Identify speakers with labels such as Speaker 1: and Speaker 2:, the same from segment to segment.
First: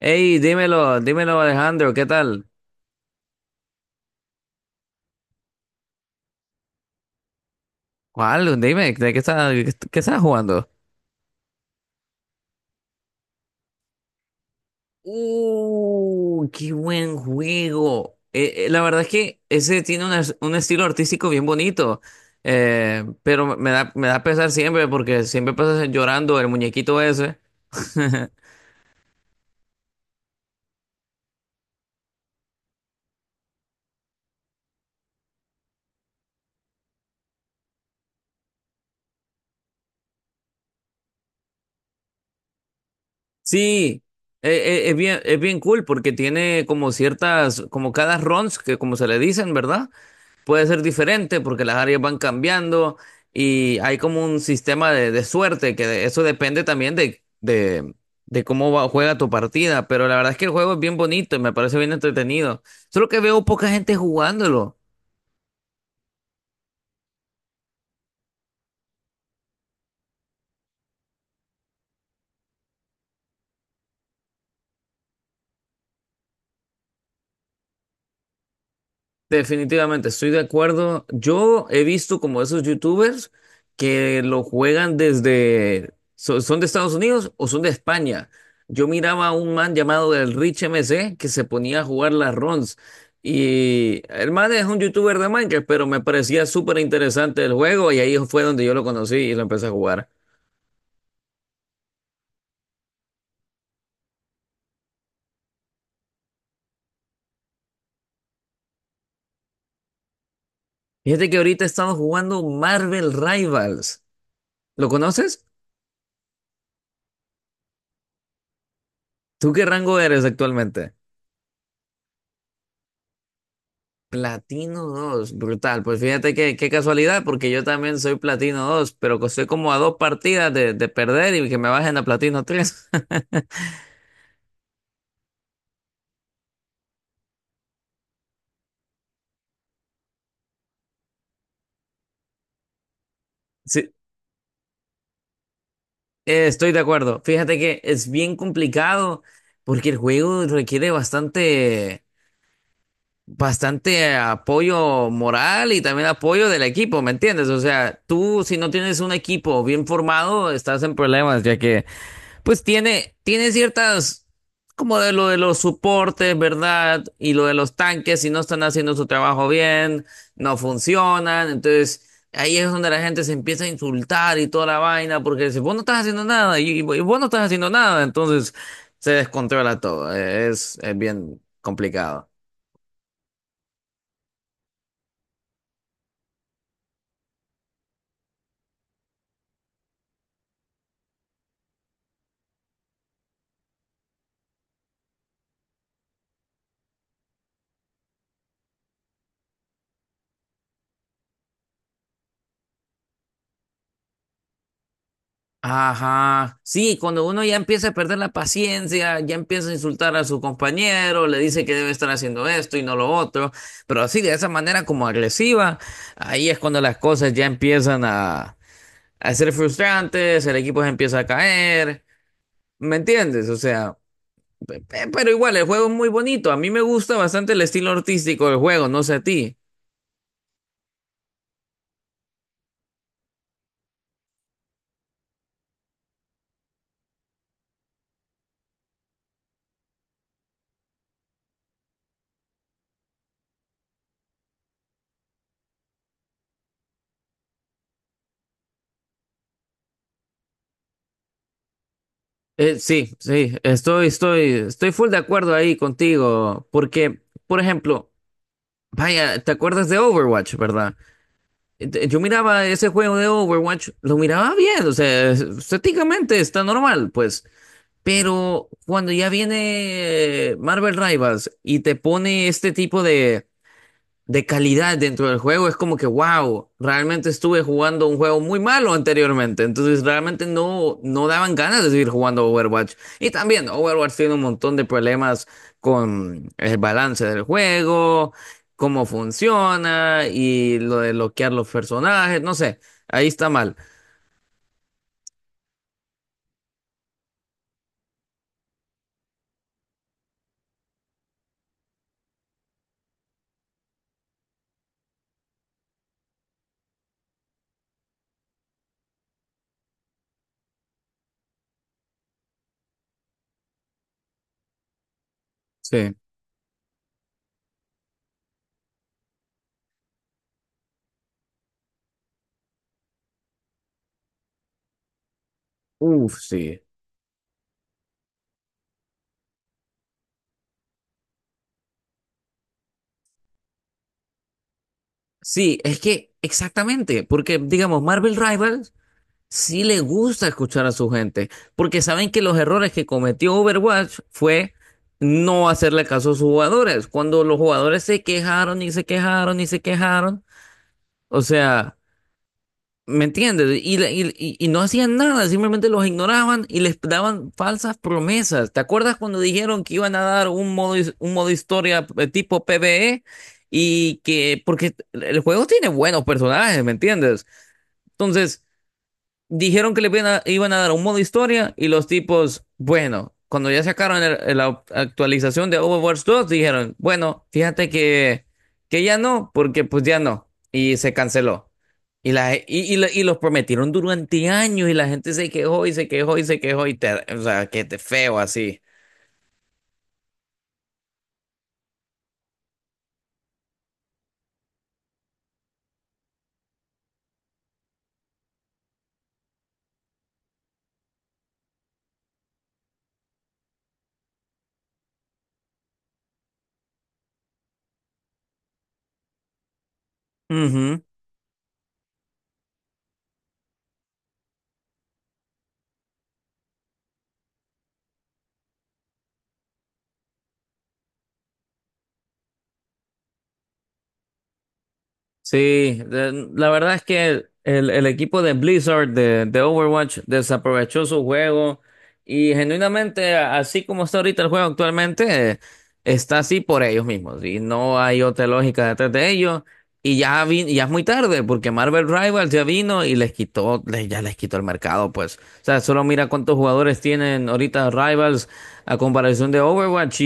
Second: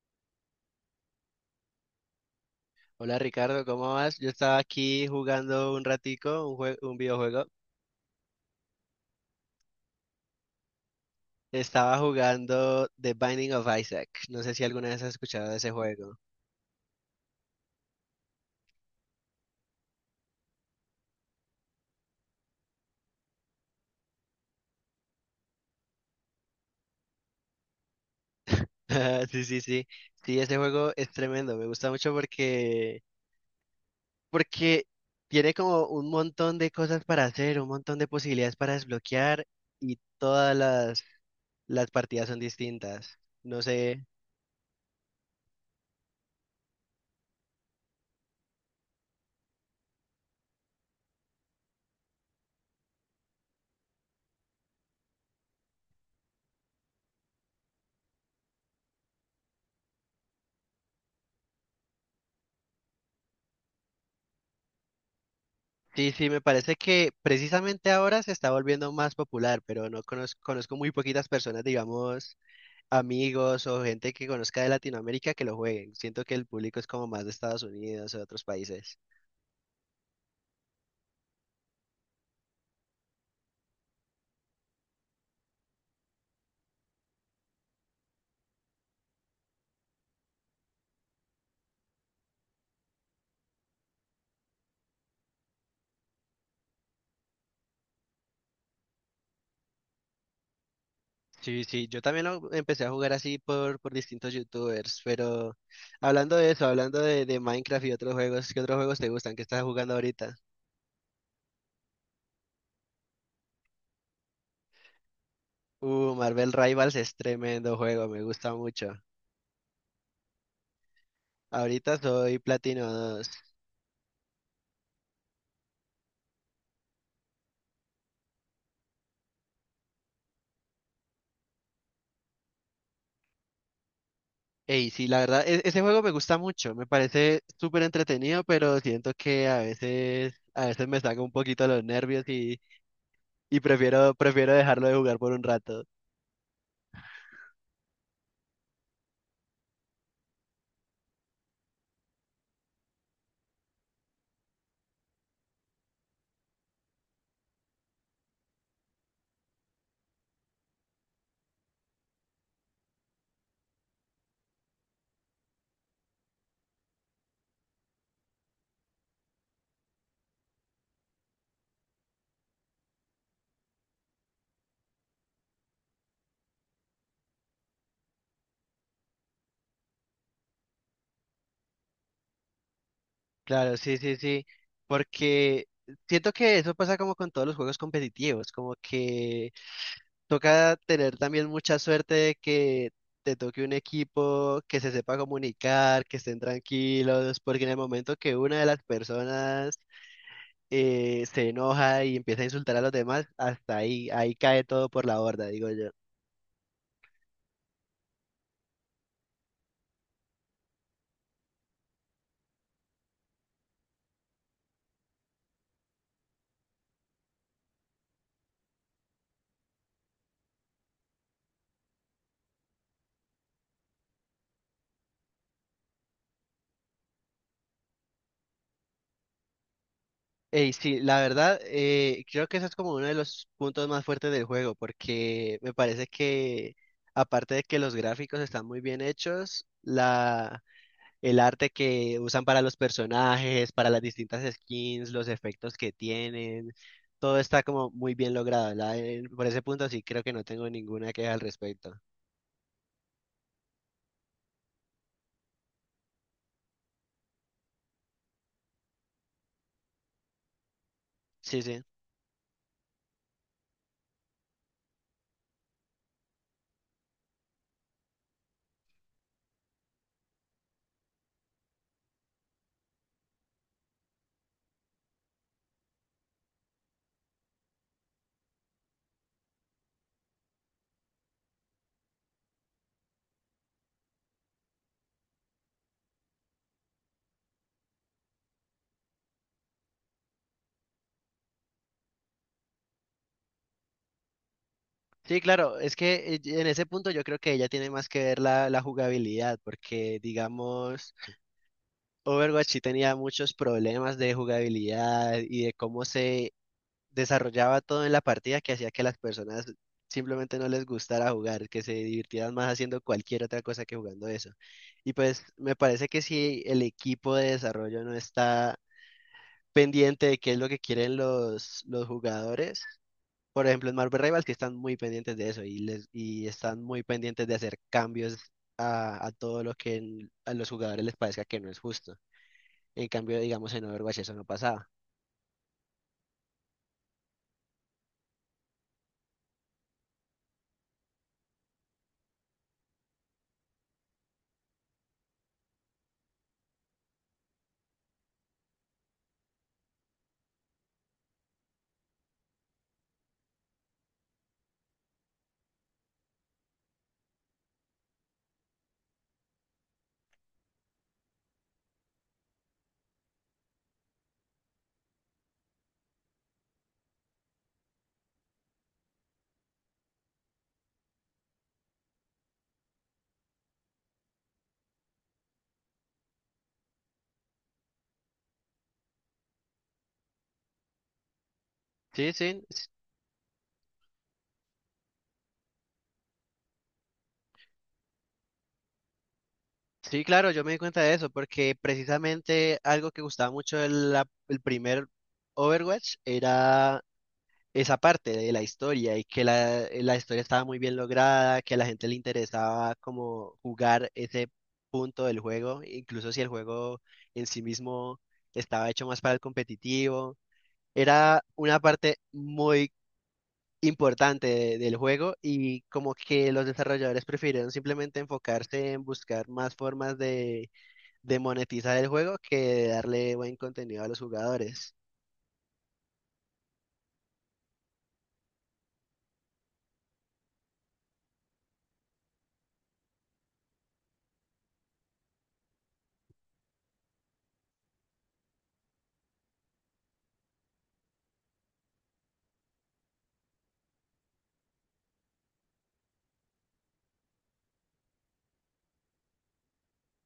Speaker 1: Hey, dímelo, dímelo Alejandro, ¿qué tal?
Speaker 2: Hola Ricardo, ¿cómo vas? Yo estaba aquí jugando un ratico, un videojuego.
Speaker 1: ¿Cuál? Dime, ¿qué estás jugando?
Speaker 2: Estaba jugando The Binding of Isaac. No sé si alguna vez has escuchado de ese juego.
Speaker 1: Qué buen juego. La verdad es que ese tiene un estilo artístico bien bonito. Pero me da pesar siempre porque siempre pasas llorando el muñequito ese.
Speaker 2: Sí, sí, sí. Sí, ese juego es tremendo. Me gusta mucho porque tiene como un montón de cosas para hacer, un montón de posibilidades para desbloquear y las partidas son distintas. No
Speaker 1: Sí,
Speaker 2: sé.
Speaker 1: eh, es bien cool porque tiene como ciertas, como cada runs que como se le dicen, ¿verdad? Puede ser diferente porque las áreas van cambiando y hay como un sistema de suerte que eso depende también de cómo juega tu partida. Pero la verdad es que el juego es bien bonito y me parece bien entretenido. Solo que veo poca gente jugándolo.
Speaker 2: Sí, sí, me parece que precisamente ahora se está volviendo más popular, pero no conozco, conozco muy poquitas personas, digamos, amigos o gente que conozca de Latinoamérica que lo jueguen. Siento que el público es como más de Estados Unidos o de otros países.
Speaker 1: Definitivamente, estoy de acuerdo. Yo he visto como esos youtubers que lo juegan desde... ¿Son de Estados Unidos o son de España? Yo miraba a un man llamado el Rich MC que se ponía a jugar las runs. Y el man es un youtuber de Minecraft, pero me parecía súper interesante el juego y ahí fue donde yo lo conocí y lo empecé a jugar.
Speaker 2: Sí, sí, yo también lo empecé a jugar así por distintos youtubers, pero hablando de eso, de Minecraft y otros juegos, ¿qué otros juegos te gustan? ¿Qué estás jugando ahorita?
Speaker 1: Fíjate que ahorita he estado jugando Marvel Rivals. ¿Lo conoces?
Speaker 2: Marvel Rivals es tremendo juego, me gusta mucho.
Speaker 1: ¿Tú qué rango eres actualmente?
Speaker 2: Ahorita soy Platino 2.
Speaker 1: Platino 2, brutal. Pues fíjate que, qué casualidad, porque yo también soy Platino 2, pero que estoy como a dos partidas de perder y que me bajen a Platino tres.
Speaker 2: Ey, sí, la verdad, ese juego me gusta mucho, me parece súper entretenido, pero siento que a veces me saca un poquito los nervios y,
Speaker 1: Sí,
Speaker 2: prefiero dejarlo de jugar por un rato.
Speaker 1: estoy de acuerdo. Fíjate que es bien complicado porque el juego requiere bastante apoyo moral y también apoyo del equipo, ¿me entiendes? O sea, tú si no tienes un equipo bien formado, estás en problemas, ya que pues tiene ciertas, como de lo de los soportes, ¿verdad? Y lo de los tanques, si no están haciendo su trabajo bien, no funcionan. Entonces, ahí es donde la gente se empieza a insultar y toda la vaina, porque dice, vos no estás haciendo nada, y vos no estás haciendo nada. Entonces, se descontrola todo. Es bien complicado.
Speaker 2: Claro, sí, sí, sí, porque siento que eso pasa como con todos los juegos competitivos, como que toca tener también mucha suerte de que te toque un equipo que se sepa comunicar, que estén tranquilos, porque en el momento que una de las personas se enoja y empieza a insultar a los demás, hasta ahí, ahí cae todo por la borda, digo yo.
Speaker 1: Ajá, sí, cuando uno ya empieza a perder la paciencia, ya empieza a insultar a su compañero, le dice que debe estar haciendo esto y no lo otro, pero así de esa manera como agresiva, ahí es cuando las cosas ya empiezan a ser frustrantes, el equipo se empieza a caer, ¿me entiendes? O sea, pero igual el juego es muy bonito, a mí me gusta bastante el estilo artístico del juego, no sé a ti.
Speaker 2: Ey, sí, la verdad, creo que eso es como uno de los puntos más fuertes del juego, porque me parece que, aparte de que los gráficos están muy bien hechos, el arte que usan para los personajes, para las distintas skins, los efectos que tienen, todo está como muy bien logrado, por ese punto sí creo que no tengo ninguna queja al respecto.
Speaker 1: Sí, sí, estoy full de acuerdo ahí contigo, porque, por ejemplo, vaya, ¿te acuerdas de Overwatch, verdad?
Speaker 2: Sí, sí.
Speaker 1: Yo miraba ese juego de Overwatch, lo miraba bien, o sea, estéticamente está normal, pues. Pero cuando ya viene Marvel Rivals y te pone este tipo de calidad dentro del juego, es como que, wow, realmente estuve jugando un juego muy malo anteriormente, entonces realmente no, no daban ganas de seguir jugando Overwatch. Y también Overwatch tiene un montón de problemas con el balance del juego, cómo funciona y lo de bloquear los personajes, no sé, ahí está mal.
Speaker 2: Sí, claro, es que en ese punto yo creo que ella tiene más que ver la jugabilidad, porque digamos, Overwatch sí tenía muchos problemas de jugabilidad y de cómo se desarrollaba todo en la partida que hacía que las personas simplemente no les gustara jugar, que se divirtieran más haciendo cualquier otra cosa que jugando eso. Y pues me parece
Speaker 1: Sí.
Speaker 2: que si el equipo de desarrollo no está pendiente de qué es lo que quieren los jugadores, por ejemplo, en Marvel Rivals que están muy pendientes de eso y,
Speaker 1: Uf,
Speaker 2: y
Speaker 1: sí.
Speaker 2: están muy pendientes de hacer cambios a todo lo que a los jugadores les parezca que no es justo. En cambio, digamos, en Overwatch eso no pasaba.
Speaker 1: Sí, es que exactamente, porque digamos, Marvel Rivals sí le gusta escuchar a su gente, porque saben que los errores que cometió Overwatch fue no hacerle caso a sus jugadores. Cuando los jugadores se quejaron y se quejaron y se quejaron, o sea, ¿me entiendes? Y no hacían nada, simplemente los ignoraban y les daban falsas promesas. ¿Te acuerdas cuando dijeron que iban a dar un modo, un modo historia tipo PvE? Y que, porque el juego tiene buenos personajes, ¿me entiendes? Entonces, dijeron que le iban iban a dar un modo historia y los tipos, bueno, cuando ya sacaron la actualización de Overwatch 2, dijeron, bueno, fíjate que ya no, porque pues ya no, y se canceló. Y,
Speaker 2: Sí,
Speaker 1: la,
Speaker 2: sí,
Speaker 1: y,
Speaker 2: s-
Speaker 1: y la- y los prometieron durante años y la gente se quejó y se quejó y se quejó y te, o sea, que te feo así.
Speaker 2: sí, claro, yo me di cuenta de eso, porque precisamente algo que gustaba mucho el primer Overwatch era esa parte de la historia y que la historia estaba muy bien lograda, que a la gente le interesaba como jugar ese punto del juego, incluso si el juego en sí mismo estaba hecho más para el competitivo,
Speaker 1: Ujú.
Speaker 2: era una parte muy importante del juego y como que los desarrolladores prefirieron simplemente enfocarse en buscar más formas de monetizar el juego que de darle buen contenido a los jugadores.
Speaker 1: Sí, la verdad es que el equipo de Blizzard de Overwatch desaprovechó su juego y genuinamente, así como está ahorita el juego actualmente, está así por ellos mismos y no hay otra lógica detrás de ellos. Y ya, ya es muy tarde porque Marvel Rivals ya vino y les quitó, ya les quitó el mercado, pues. O sea, solo mira cuántos jugadores tienen ahorita Rivals a comparación de Overwatch,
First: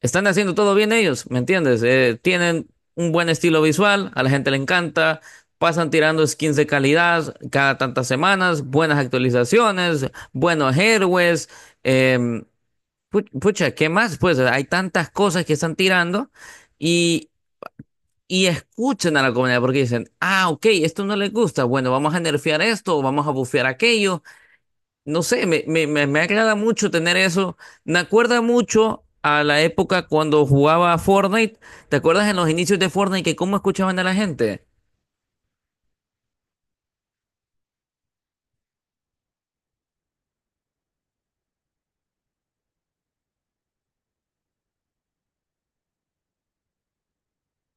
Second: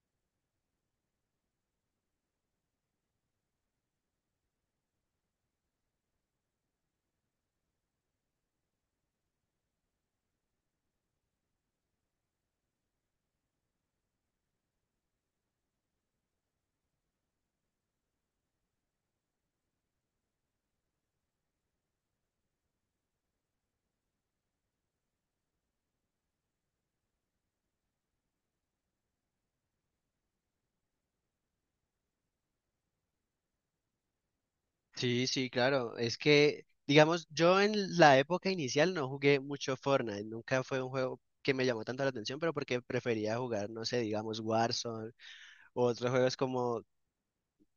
Speaker 1: están haciendo todo bien ellos, ¿me entiendes? Tienen un buen estilo visual, a la gente le encanta, pasan tirando skins de calidad cada tantas semanas, buenas actualizaciones, buenos héroes, em, pucha, ¿qué más? Pues hay tantas cosas que están tirando y, y escuchan a la comunidad porque dicen, ah, ok, esto no les gusta, bueno, vamos a nerfear esto, o vamos a bufear aquello, no sé, me agrada mucho tener eso. Me acuerda mucho a la época cuando jugaba a Fortnite. ¿Te acuerdas en los inicios de Fortnite que cómo escuchaban a la gente?
Speaker 2: Sí, sí, claro. Es que, digamos, yo en la época inicial no jugué mucho Fortnite. Nunca fue un juego que me llamó tanto la atención, pero porque prefería jugar, no sé, digamos, Warzone o otros juegos como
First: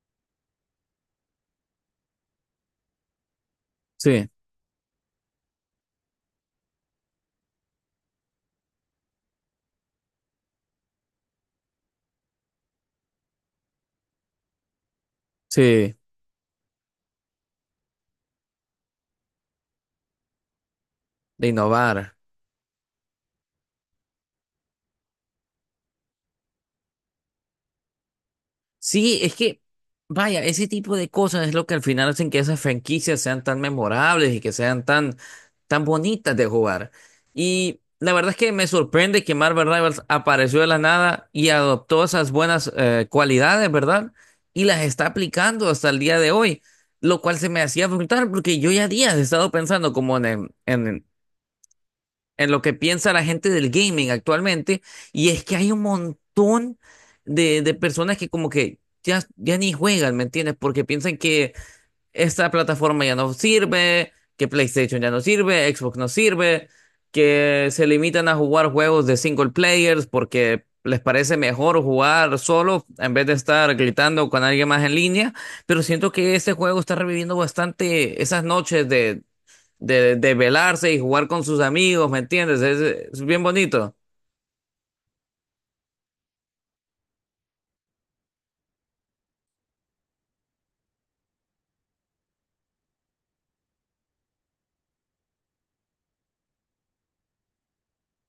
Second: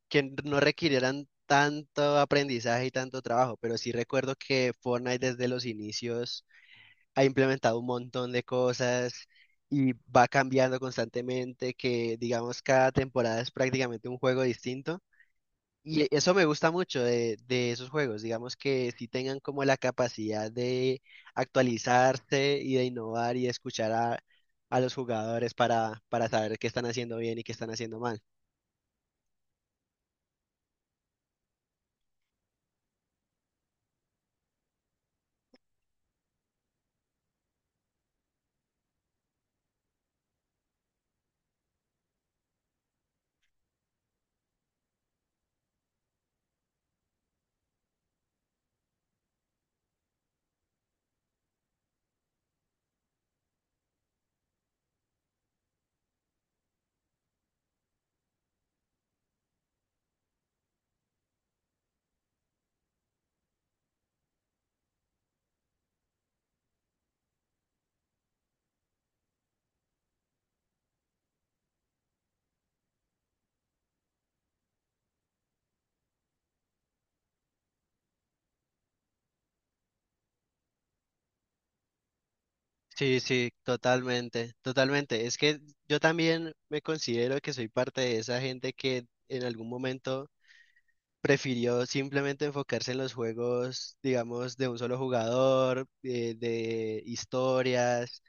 Speaker 2: que no requirieran tanto aprendizaje y tanto trabajo. Pero sí
Speaker 1: Sí,
Speaker 2: recuerdo que Fortnite desde los inicios ha implementado un montón de cosas y va cambiando constantemente, que digamos cada temporada es prácticamente un juego distinto.
Speaker 1: sí,
Speaker 2: Y eso me gusta mucho de esos juegos, digamos que sí tengan como la capacidad de
Speaker 1: de innovar.
Speaker 2: actualizarse y de innovar y de escuchar a los jugadores para saber qué están haciendo bien y qué están haciendo mal.
Speaker 1: Sí, es que, vaya, ese tipo de cosas es lo que al final hacen que esas franquicias sean tan memorables y que sean tan, tan bonitas de jugar. Y la verdad es que me sorprende que Marvel Rivals apareció de la nada y adoptó esas buenas cualidades, ¿verdad? Y las está aplicando hasta el día de hoy, lo cual se me hacía brutal porque yo ya días he estado pensando como en lo que piensa la gente del gaming actualmente, y es que hay un montón de personas que como que ya, ya ni juegan, ¿me entiendes? Porque piensan que esta plataforma ya no sirve, que PlayStation ya no sirve, Xbox no sirve, que se limitan a jugar juegos de single players porque les parece mejor jugar solo en vez de estar gritando con alguien más en línea, pero siento que este juego está reviviendo bastante esas noches de velarse y jugar con sus amigos, ¿me entiendes?
Speaker 2: Sí,
Speaker 1: Es bien
Speaker 2: sí,
Speaker 1: bonito.
Speaker 2: totalmente, totalmente. Es que yo también me considero que soy parte de esa gente que en algún momento prefirió simplemente enfocarse en los juegos, digamos, de un solo jugador, de historias.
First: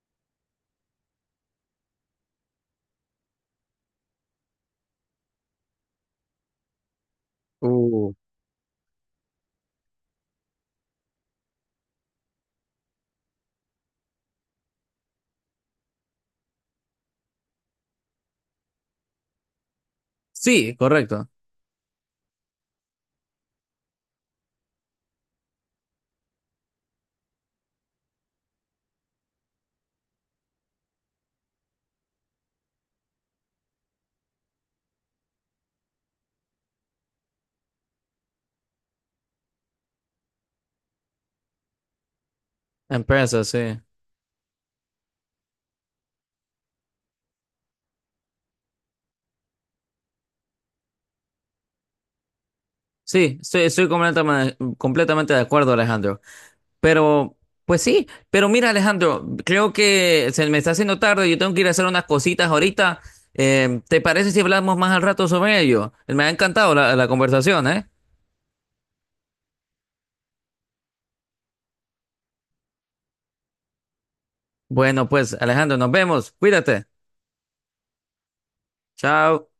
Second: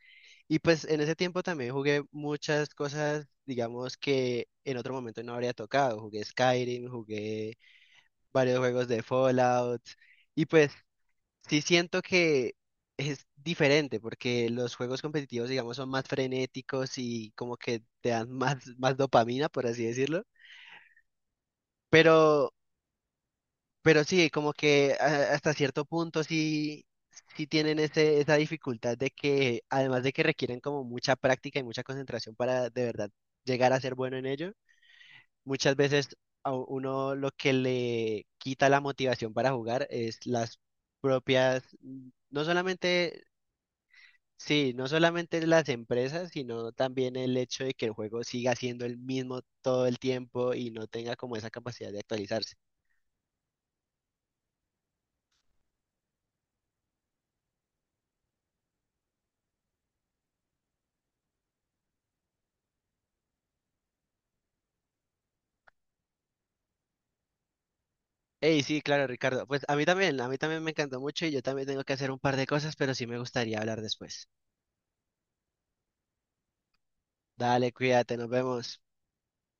Speaker 2: Y pues en ese tiempo también jugué muchas cosas, digamos que en otro momento no habría tocado. Jugué Skyrim, jugué
Speaker 1: Uh,
Speaker 2: varios juegos de Fallout. Y pues sí siento que es diferente porque los juegos competitivos, digamos, son más frenéticos y como que te dan más dopamina, por así decirlo.
Speaker 1: Sí, correcto.
Speaker 2: Pero Pero sí, como que hasta cierto punto sí, sí tienen ese, esa dificultad de que, además de que requieren como mucha práctica y mucha concentración para de verdad llegar a ser bueno en ello, muchas veces a uno lo que le quita la motivación para jugar es las propias, no solamente,
Speaker 1: Empresa, sí.
Speaker 2: sí, no solamente las empresas, sino también el hecho de que el juego siga siendo el mismo todo el tiempo y no tenga como esa capacidad de actualizarse.
Speaker 1: Sí, estoy completamente, completamente de acuerdo, Alejandro. Pero, pues sí, pero mira, Alejandro, creo que se me está haciendo tarde, yo tengo que ir a hacer unas cositas ahorita. ¿Te parece si hablamos más al rato sobre ello? Me ha encantado la conversación, ¿eh?
Speaker 2: Ey, sí, claro, Ricardo. Pues a mí también me encantó mucho y yo también tengo que hacer un par de cosas, pero sí me gustaría hablar después.
Speaker 1: Bueno, pues, Alejandro, nos vemos. Cuídate.
Speaker 2: Dale, cuídate, nos vemos.
Speaker 1: Chao.